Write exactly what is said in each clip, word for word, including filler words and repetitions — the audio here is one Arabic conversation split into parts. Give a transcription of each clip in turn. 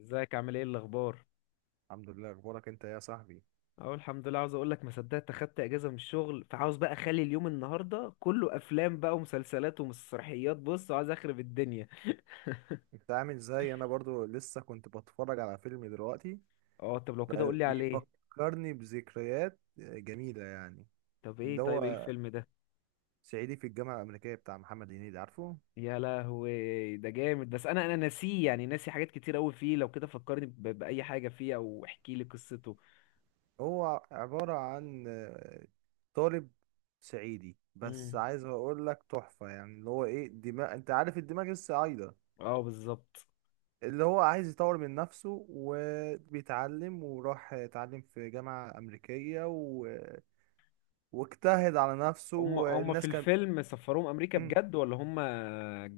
ازيك، عامل ايه، الاخبار؟ الحمد لله، اخبارك انت إيه يا صاحبي؟ اهو الحمد لله. عاوز اقول لك ما صدقت اخدت اجازه من الشغل، فعاوز بقى اخلي اليوم النهارده كله افلام بقى ومسلسلات ومسرحيات. بص، عايز اخرب الدنيا. انت عامل ازاي؟ انا برضو لسه كنت بتفرج على فيلم دلوقتي. اه طب لو كده قول بقى لي عليه. بيفكرني بذكريات جميلة يعني. طب ايه اللي طيب ايه هو الفيلم ده؟ صعيدي في الجامعة الأمريكية بتاع محمد هنيدي، عارفه؟ يا لهوي ده جامد. بس انا انا ناسيه، يعني ناسي حاجات كتير قوي فيه. لو كده فكرني ب- باي حاجه فيه او احكي لي قصته. هو عبارة عن آه، طالب صعيدي، بس امم. عايز اقول لك تحفة. يعني اللي هو ايه، دماغ، انت عارف الدماغ الصعايدة. اه بالظبط. اللي هو عايز يطور من نفسه وبيتعلم، وراح اتعلم في جامعة أمريكية، واجتهد على نفسه، هم هم في والناس كان. الفيلم سفروهم امريكا مم. بجد ولا هم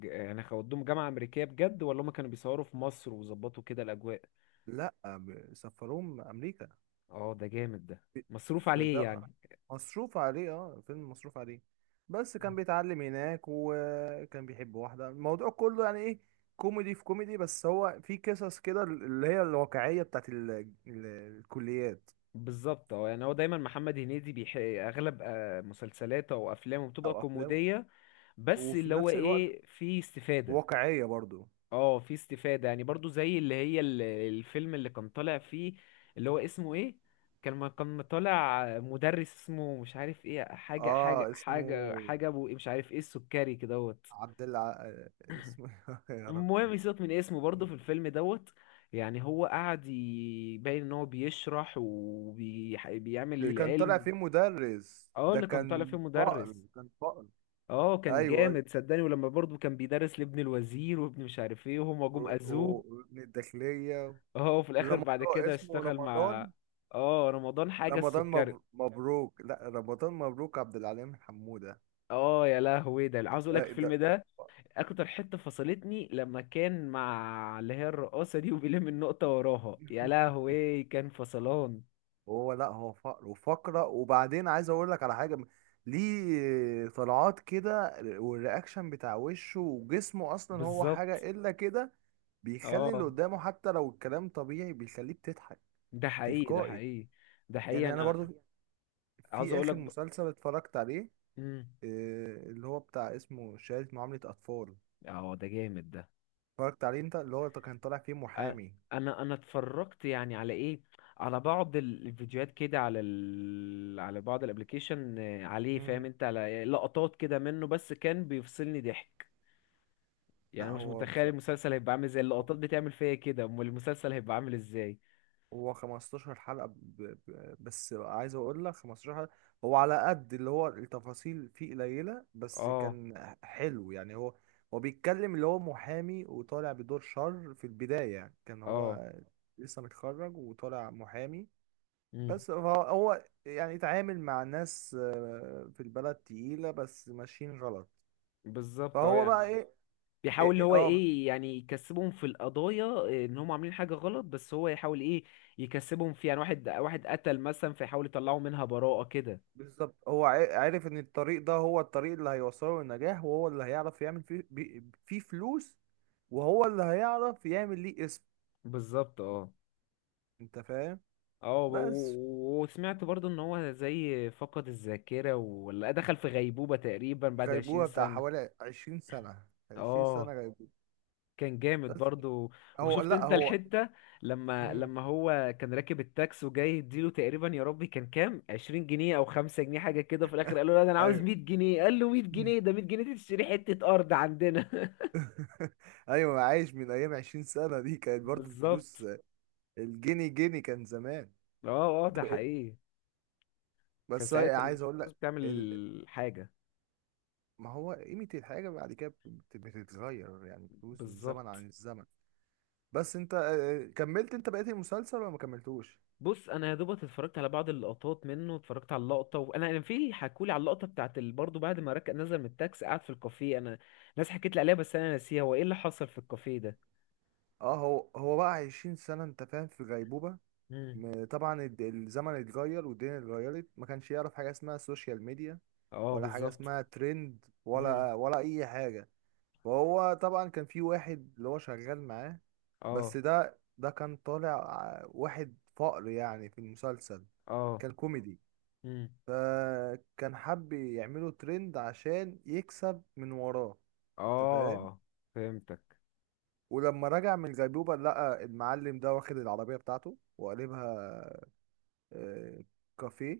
ج- يعني خدوهم جامعة امريكية بجد، ولا هم كانوا بيصوروا في مصر وظبطوا كده الاجواء؟ لا، ب- سفروه امريكا. اه ده جامد ده، مصروف في عليه ده، يعني. مصروف عليه، اه فيلم مصروف عليه. بس كان بيتعلم هناك وكان بيحب واحدة. الموضوع كله يعني ايه؟ كوميدي في كوميدي، بس هو في قصص كده اللي هي الواقعية بتاعت ال... ال... الكليات. بالظبط. اه يعني هو دايما محمد هنيدي بيح... اغلب آه، مسلسلاته او افلامه بتبقى او افلام، كوميديه، بس وفي اللي هو نفس الوقت ايه، في استفاده. واقعية برضو. اه في استفادة يعني، برضو زي اللي هي ال- الفيلم اللي كان طالع فيه، اللي هو اسمه ايه، كان ما كان طالع مدرس اسمه مش عارف ايه، حاجة حاجة اه، اسمه حاجة حاجة ابو إيه، مش عارف ايه، السكري كدهوت. عبد الع... آه، اسمه يا ربي. المهم سيبك من اسمه، برضو في الفيلم دوت، يعني هو قعد يبين ان هو بيشرح وبيعمل اللي كان طالع العلم. فيه مدرس، اه ده اللي كان طالع فيه كان فقر مدرس. كان فقر. اه كان ايوه، ايوه، جامد صدقني. ولما برضو كان بيدرس لابن الوزير وابن مش عارف ايه، وهما جم و- اذوه. و- وابن الداخلية. اه وفي الاخر بعد رمضان، كده اسمه اشتغل مع، رمضان. اه، رمضان حاجه رمضان السكري. مبر- مبروك. لا، رمضان مبروك عبد العليم حمودة. اه يا لهوي ده. عاوز اقول لك لا، الفيلم ده ده ده، فقر. اكتر حته فصلتني لما كان مع اللي هي الرقاصه دي وبيلم النقطه وراها، يا لهوي كان فصلان. هو، لا، هو فقر وفقرة. وبعدين عايز اقول لك على حاجة. ليه طلعات كده والرياكشن بتاع وشه وجسمه؟ اصلا هو بالظبط. حاجة الا كده. بيخلي اللي اه قدامه حتى لو الكلام طبيعي بيخليك تضحك. ده حقيقي، ده تلقائي حقيقي، ده حقيقي. يعني. انا انا برضو، عاوز في اقول لك اخر ب... مسلسل اتفرجت عليه، مم. آه، اللي هو بتاع اسمه شهادة معاملة اطفال. اه ده جامد ده. اتفرجت عليه انت؟ اللي هو كان طالع فيه انا محامي. انا أنا اتفرجت يعني على ايه، على بعض ال- الفيديوهات كده، على ال... على بعض الابليكيشن عليه، فاهم مم. انت، على لقطات كده منه، بس كان بيفصلني ضحك. يعني لا، أنا مش هو بص، متخيل المسلسل هيبقى عامل ازاي. اللقطات بتعمل فيا كده، امال المسلسل هيبقى عامل ازاي؟ هو خمس عشرة حلقة. ب... ب... بس عايز اقول لك خمس عشرة حلقة. هو على قد اللي هو التفاصيل فيه قليلة، بس اه، كان حلو يعني. هو هو بيتكلم اللي هو محامي وطالع بدور شر في البداية، يعني كان اه. هو لسه متخرج وطالع محامي. امم. بس هو هو يعني اتعامل مع ناس آه، في البلد تقيلة بس ماشيين غلط. بالظبط. اه فهو يعني بقى ايه؟ إيه- بيحاول اللي إيه، هو اه، ايه، يعني يكسبهم في القضايا. ان هم عاملين حاجه غلط، بس هو يحاول ايه، يكسبهم فيها، يعني واحد واحد قتل مثلا، فيحاول يطلعوا منها براءه كده. بالظبط. هو ع- عارف ان الطريق ده هو الطريق اللي هيوصله للنجاح، وهو اللي هيعرف يعمل فيه بي- فيه فلوس، وهو اللي هيعرف يعمل ليه اسم. بالظبط. اه، انت فاهم؟ اه، و- بس و- وسمعت برضو ان هو زي فقد الذاكرة ولا دخل في غيبوبة تقريبا بعد عشرين غيبوبة بتاع سنة حوالي عشرين سنة. عشرين سنة اه غيبوبة. كان جامد بس برضو. هو، وشفت لا، انت هو. الحتة، لما مم. لما هو كان راكب التاكس، وجاي يديله تقريبا، يا ربي كان كام، عشرين جنيه او خمسة جنيه حاجة كده، في الاخر قال له لا ده انا عاوز ايوه. مية جنيه. قال له مية جنيه؟ ده مية جنيه دي تشتري حتة ارض عندنا. ايوه، عايش من ايام. عشرين سنة دي كانت برضو الفلوس، بالظبط. الجنيه جنيه كان زمان. اه، اه، ده طب إيه- اه، حقيقي. كان بس أنا ساعتها عايز اقول الفلوس لك ال... بتعمل حاجة. ما هو قيمة الحاجة بعد كده بت- بتتغير، يعني فلوس الزمن بالظبط. عن الزمن. بس انت آه، آه، كملت انت بقيت المسلسل ولا ما كملتوش؟ بص انا يا دوبك اتفرجت على بعض اللقطات منه. اتفرجت على اللقطه، وانا انا في، حكولي على اللقطه بتاعت ال- برضه بعد ما ركب نزل من التاكسي قعد في الكافيه. انا ناس حكيت لي عليها، بس انا ناسيها، هو ايه اللي حصل في الكافيه ده. اه، هو هو بقى عشرين سنة، انت فاهم، في غيبوبة. امم. م- طبعا الد- الزمن اتغير والدنيا اتغيرت، ما كانش يعرف حاجة اسمها سوشيال ميديا، اه ولا حاجة بالظبط. اسمها ترند، امم. ولا ولا اي حاجة. وهو طبعا كان في واحد اللي هو شغال معاه. بس اه، ده ده كان طالع ع- واحد فقر يعني في المسلسل، اه. كان كوميدي. امم. فكان حب يعمله ترند عشان يكسب من وراه. انت فاهم؟ اه فهمتك. ولما رجع من الغيبوبة لقى المعلم ده واخد العربية بتاعته وقلبها آه، كافيه.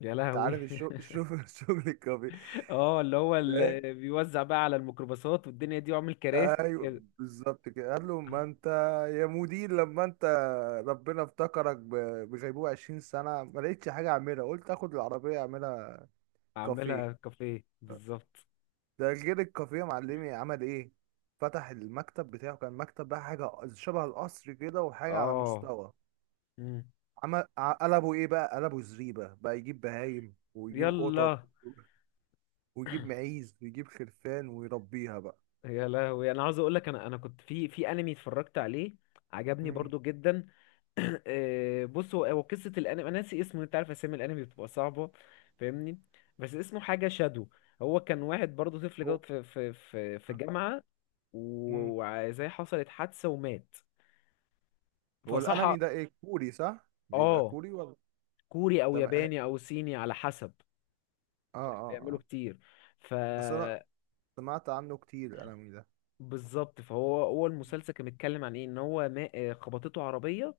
يا انت لهوي. عارف الشغل، الشغل الكافيه. اه اللي هو، اللي بيوزع بقى على الميكروباصات والدنيا دي، وعامل كراسي وكده. ايوه بالظبط. كده قال له، ما انت يا مدير لما انت ربنا افتكرك ب- بغيبوبة عشرين سنة، ما لقيتش حاجة اعملها، قلت اخد العربية اعملها عاملها كافيه. كافيه بالظبط. ده غير الكافيه، معلمي عمل ايه؟ فتح المكتب بتاعه، كان مكتب بقى حاجة شبه القصر كده، وحاجة على اه. مستوى. امم. عمل ع- قلبه ايه بقى؟ قلبه زريبة، بقى يجيب بهايم ويجيب قطط يلا. ويجيب معيز ويجيب خرفان ويربيها بقى. يا لهوي. انا عاوز اقول لك، انا انا كنت في في انمي اتفرجت عليه، عجبني مم. برضو جدا. آه، بص، هو هو قصه الانمي، انا ناسي اسمه، انت عارف اسامي الانمي بتبقى صعبه، فاهمني، بس اسمه حاجه شادو. هو كان واحد برضو، طفل هو. جوت في في في في جامعه، مم. و- وزي حصلت حادثه ومات، هو فصحى. الانمي ده ايه، كوري؟ صح؟ بيبقى اه، كوري ولا؟ كوري او تمام، اه. ياباني او صيني على حسب، اه، بيعملوا اه. كتير. ف بس انا سمعت عنه كتير الانمي ده. بالظبط. فهو هو المسلسل كان بيتكلم عن ايه، ان هو ما- آه، خبطته عربيه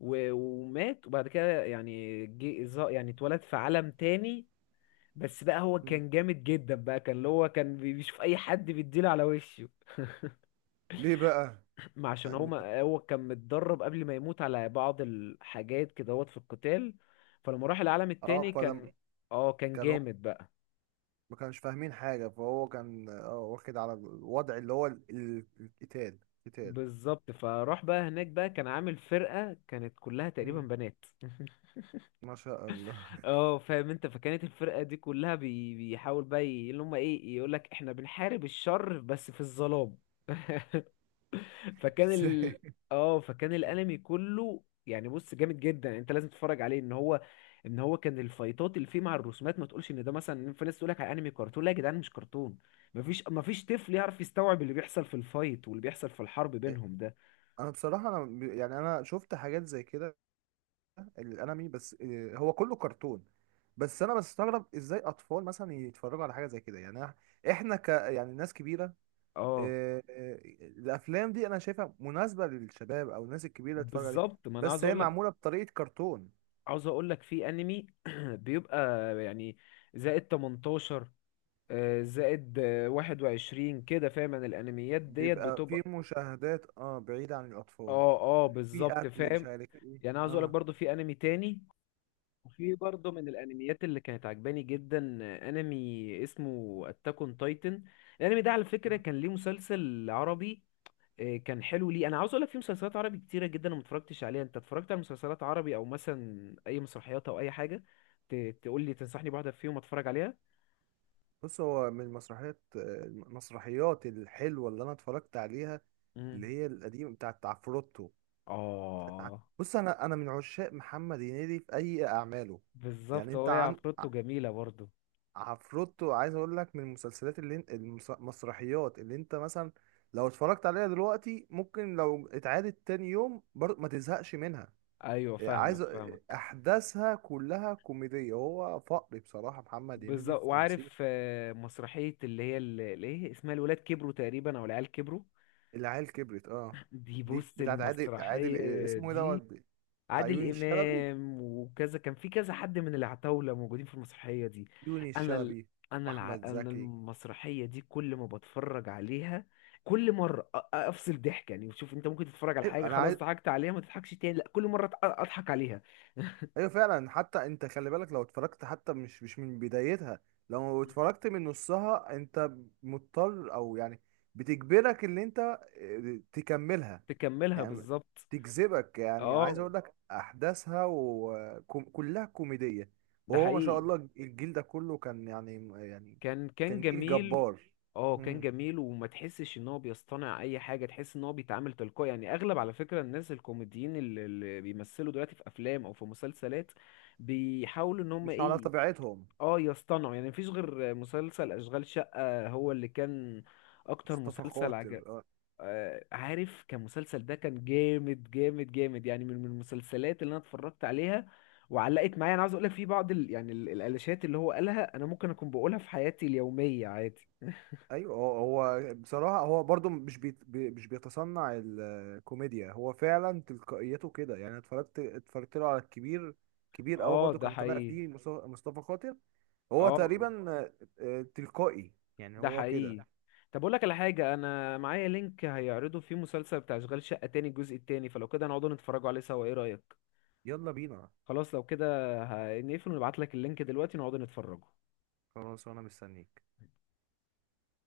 و- ومات، وبعد كده يعني جه، ظا- يعني اتولد في عالم تاني. بس بقى هو مم. كان جامد جدا بقى، كان اللي هو كان بي- بيشوف اي حد بيديله على وشه. ليه بقى؟ ما عشان هو، يعني- ما هو كان متدرب قبل ما يموت على بعض الحاجات كده، هوت في القتال. فلما راح العالم اه، التاني فلم. كان، اه كان كان هو جامد بقى. ما كانش فاهمين حاجة، فهو كان اه واخد على الوضع، اللي هو ال- ال- القتال. قتال. بالظبط. فراح بقى هناك بقى، كان عامل فرقة كانت كلها تقريبا مم. بنات. ما شاء الله. اه فاهم انت، فكانت الفرقة دي كلها بي... بيحاول بقى ي- اللي هم ايه، يقولك احنا بنحارب الشر بس في الظلام. فكان ال ازاي؟ اه فكان الانمي كله يعني، بص جامد جدا، انت لازم تتفرج عليه. ان هو، ان هو كان الفايتات اللي فيه مع الرسومات، ما تقولش ان ده مثلا، في ناس تقولك على انمي كرتون، لا يا جدعان مش كرتون. مفيش مفيش طفل يعرف يستوعب اللي بيحصل في الفايت واللي بيحصل في الحرب بينهم ده. انا بصراحة، انا ب- يعني انا شفت حاجات زي كده الانمي، بس آه، هو كله كرتون. بس انا بستغرب ازاي اطفال مثلا يتفرجوا على حاجة زي كده. يعني إح- احنا ك يعني ناس كبيرة. اه آه، آه، الافلام دي انا شايفها مناسبه للشباب او الناس الكبيره تتفرج عليها، بالظبط. ما انا عاوز بس هي اقول، معموله بطريقه كرتون. عاوز اقول لك في انمي بيبقى يعني زائد تمنتاشر، آه، زائد آه، واحد وعشرين كده، فاهم، انا الانميات ديت بيبقى في بتبقى. مشاهدات، اه بعيده عن الاطفال. اه، اه في بالظبط، قتل، مش فاهم. عارف ايه، يعني عاوز اقول لك اه. برضو في انمي تاني، وفي برضو من الانميات اللي كانت عجباني جدا، آه، انمي اسمه اتاك اون تايتن. الانمي ده على آه. فكرة كان ليه مسلسل عربي، إيه، كان حلو. ليه انا عاوز اقول لك، في مسلسلات عربي كتيره جدا أنا ما اتفرجتش عليها. انت اتفرجت على مسلسلات عربي، او مثلا اي مسرحيات او اي حاجه، ت- تقول لي تنصحني بواحده فيهم اتفرج عليها؟ بص، هو من المسرحيات، آه، المسرحيات الحلوه اللي انا اتفرجت عليها، امم. اللي هي القديمه بتاعت عفروتو. اه بص، انا انا من عشاق محمد هنيدي في اي اعماله. يعني بالظبط. هو انت هي عن... عفروتو جميله برضو. عفروتو، عايز اقول لك، من المسلسلات اللي انت المس- المسرحيات اللي انت مثلا لو اتفرجت عليها دلوقتي ممكن، لو اتعادت تاني يوم برضه ما تزهقش منها. ايوه إيه، فاهمك، عايز أ- فاهمك. احداثها كلها كوميدية. هو فقري بصراحة محمد هنيدي بالظبط. في تمثيل. وعارف آه، مسرحيه اللي هي ال- اللي ايه اسمها، الولاد كبروا تقريبا، او العيال كبروا، العيال كبرت، اه. دي دي بص بتاعت عادل، عادل المسرحيه إيه اسمه، ايه دوت؟ دي، بتاع عادل يوني الشلبي. امام وكذا، كان في كذا حد من العتاوله موجودين في المسرحيه دي. يوني انا ال... الشلبي انا الع... واحمد انا زكي. المسرحيه دي كل ما بتفرج عليها كل مره أ- أ- افصل ضحك يعني. وشوف انت ممكن تتفرج على إيه، حاجه انا خلاص عايز. ضحكت عليها ما تضحكش تاني، لا كل مره أت- اضحك عليها. ايوه فعلا، حتى انت خلي بالك، لو اتفرجت حتى مش مش من بدايتها، لو اتفرجت من نصها انت مضطر، او يعني بتجبرك ان انت آه، تكملها. تكملها يعني بالظبط. تجذبك، يعني اه عايز اقول لك احداثها وكلها كوميدية. ده وهو ما شاء حقيقي. الله الجيل ده كله كان يعني يعني، كان كان كان جيل جميل. جبار. اه كان مم. جميل، وما تحسش ان هو بيصطنع اي حاجه، تحس ان هو بيتعامل تلقائي، يعني اغلب، على فكره، الناس الكوميديين اللي, اللي بيمثلوا دلوقتي في افلام او في مسلسلات، بيحاولوا ان هم مش على ايه، طبيعتهم. اه يصطنعوا، يعني مفيش غير مسلسل اشغال شقه هو اللي كان اكتر مصطفى مسلسل عجب. خاطر. آه، عارف، كان مسلسل ده كان جامد جامد جامد، يعني من من المسلسلات اللي انا اتفرجت عليها وعلقت معايا. انا عاوز اقول لك في بعض ال... يعني ال- الالاشات اللي هو قالها انا ممكن اكون بقولها في حياتي اليوميه عادي. ايوه، هو هو بصراحه، هو برضو مش بيت بي مش بيتصنع الكوميديا. هو فعلا تلقائيته كده، يعني أنا اتفرجت اتفرجت له على الكبير. كبير قوي، اه برضو ده كان طالع حقيقي، فيه مص- مصطفى خاطر. هو اه تقريبا آه، آه، تلقائي، يعني ده هو كده. حقيقي. طب اقول لك على حاجه، انا معايا لينك هيعرضوا فيه مسلسل بتاع اشغال شقه تاني، الجزء التاني، فلو كده نقعدوا نتفرجوا عليه سوا، ايه رايك؟ يلا بينا. خلاص لو كده، ه- نقفل ونبعت لك اللينك دلوقتي نقعدوا نتفرجوا. خلاص، وانا مستنيك.